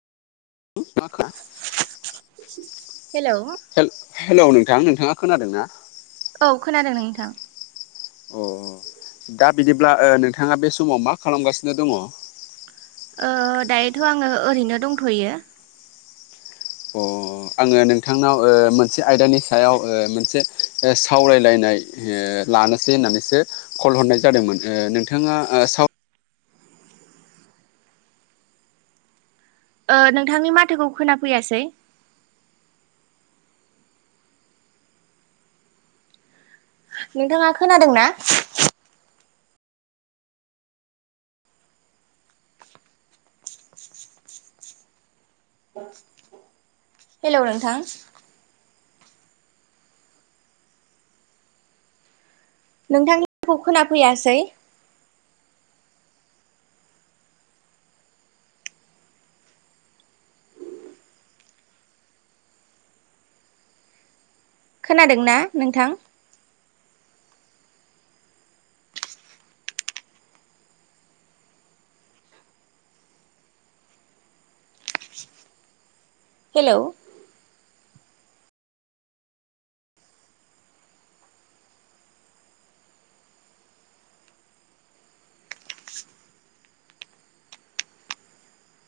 [inaudible] Hello hello नोंथां नोंथाङा खोनादों ना? औ खोनादों नोंथां। अ दा बिदिब्ला नोंथाङा बे समाव मा खालामगासिनो दङ? ओ दायोथ' आङो ओरैनो दंथ'यो। अ आङो नोंथांनाव ओ मोनसे आयदानि सायाव ओ मोनसे सावरायलायनाय ओ लानोसै होननानैसो कल हरनाय जादोंमोन नोंथाङा साव ओ नोंथांनि माथोखौ खोनाफैयासै नोंथाङा खोनादों ना? हेलौ नोंथां नोंथांनिखौ खोनाफैयासै खोनादोंना नोंथां। हेलौ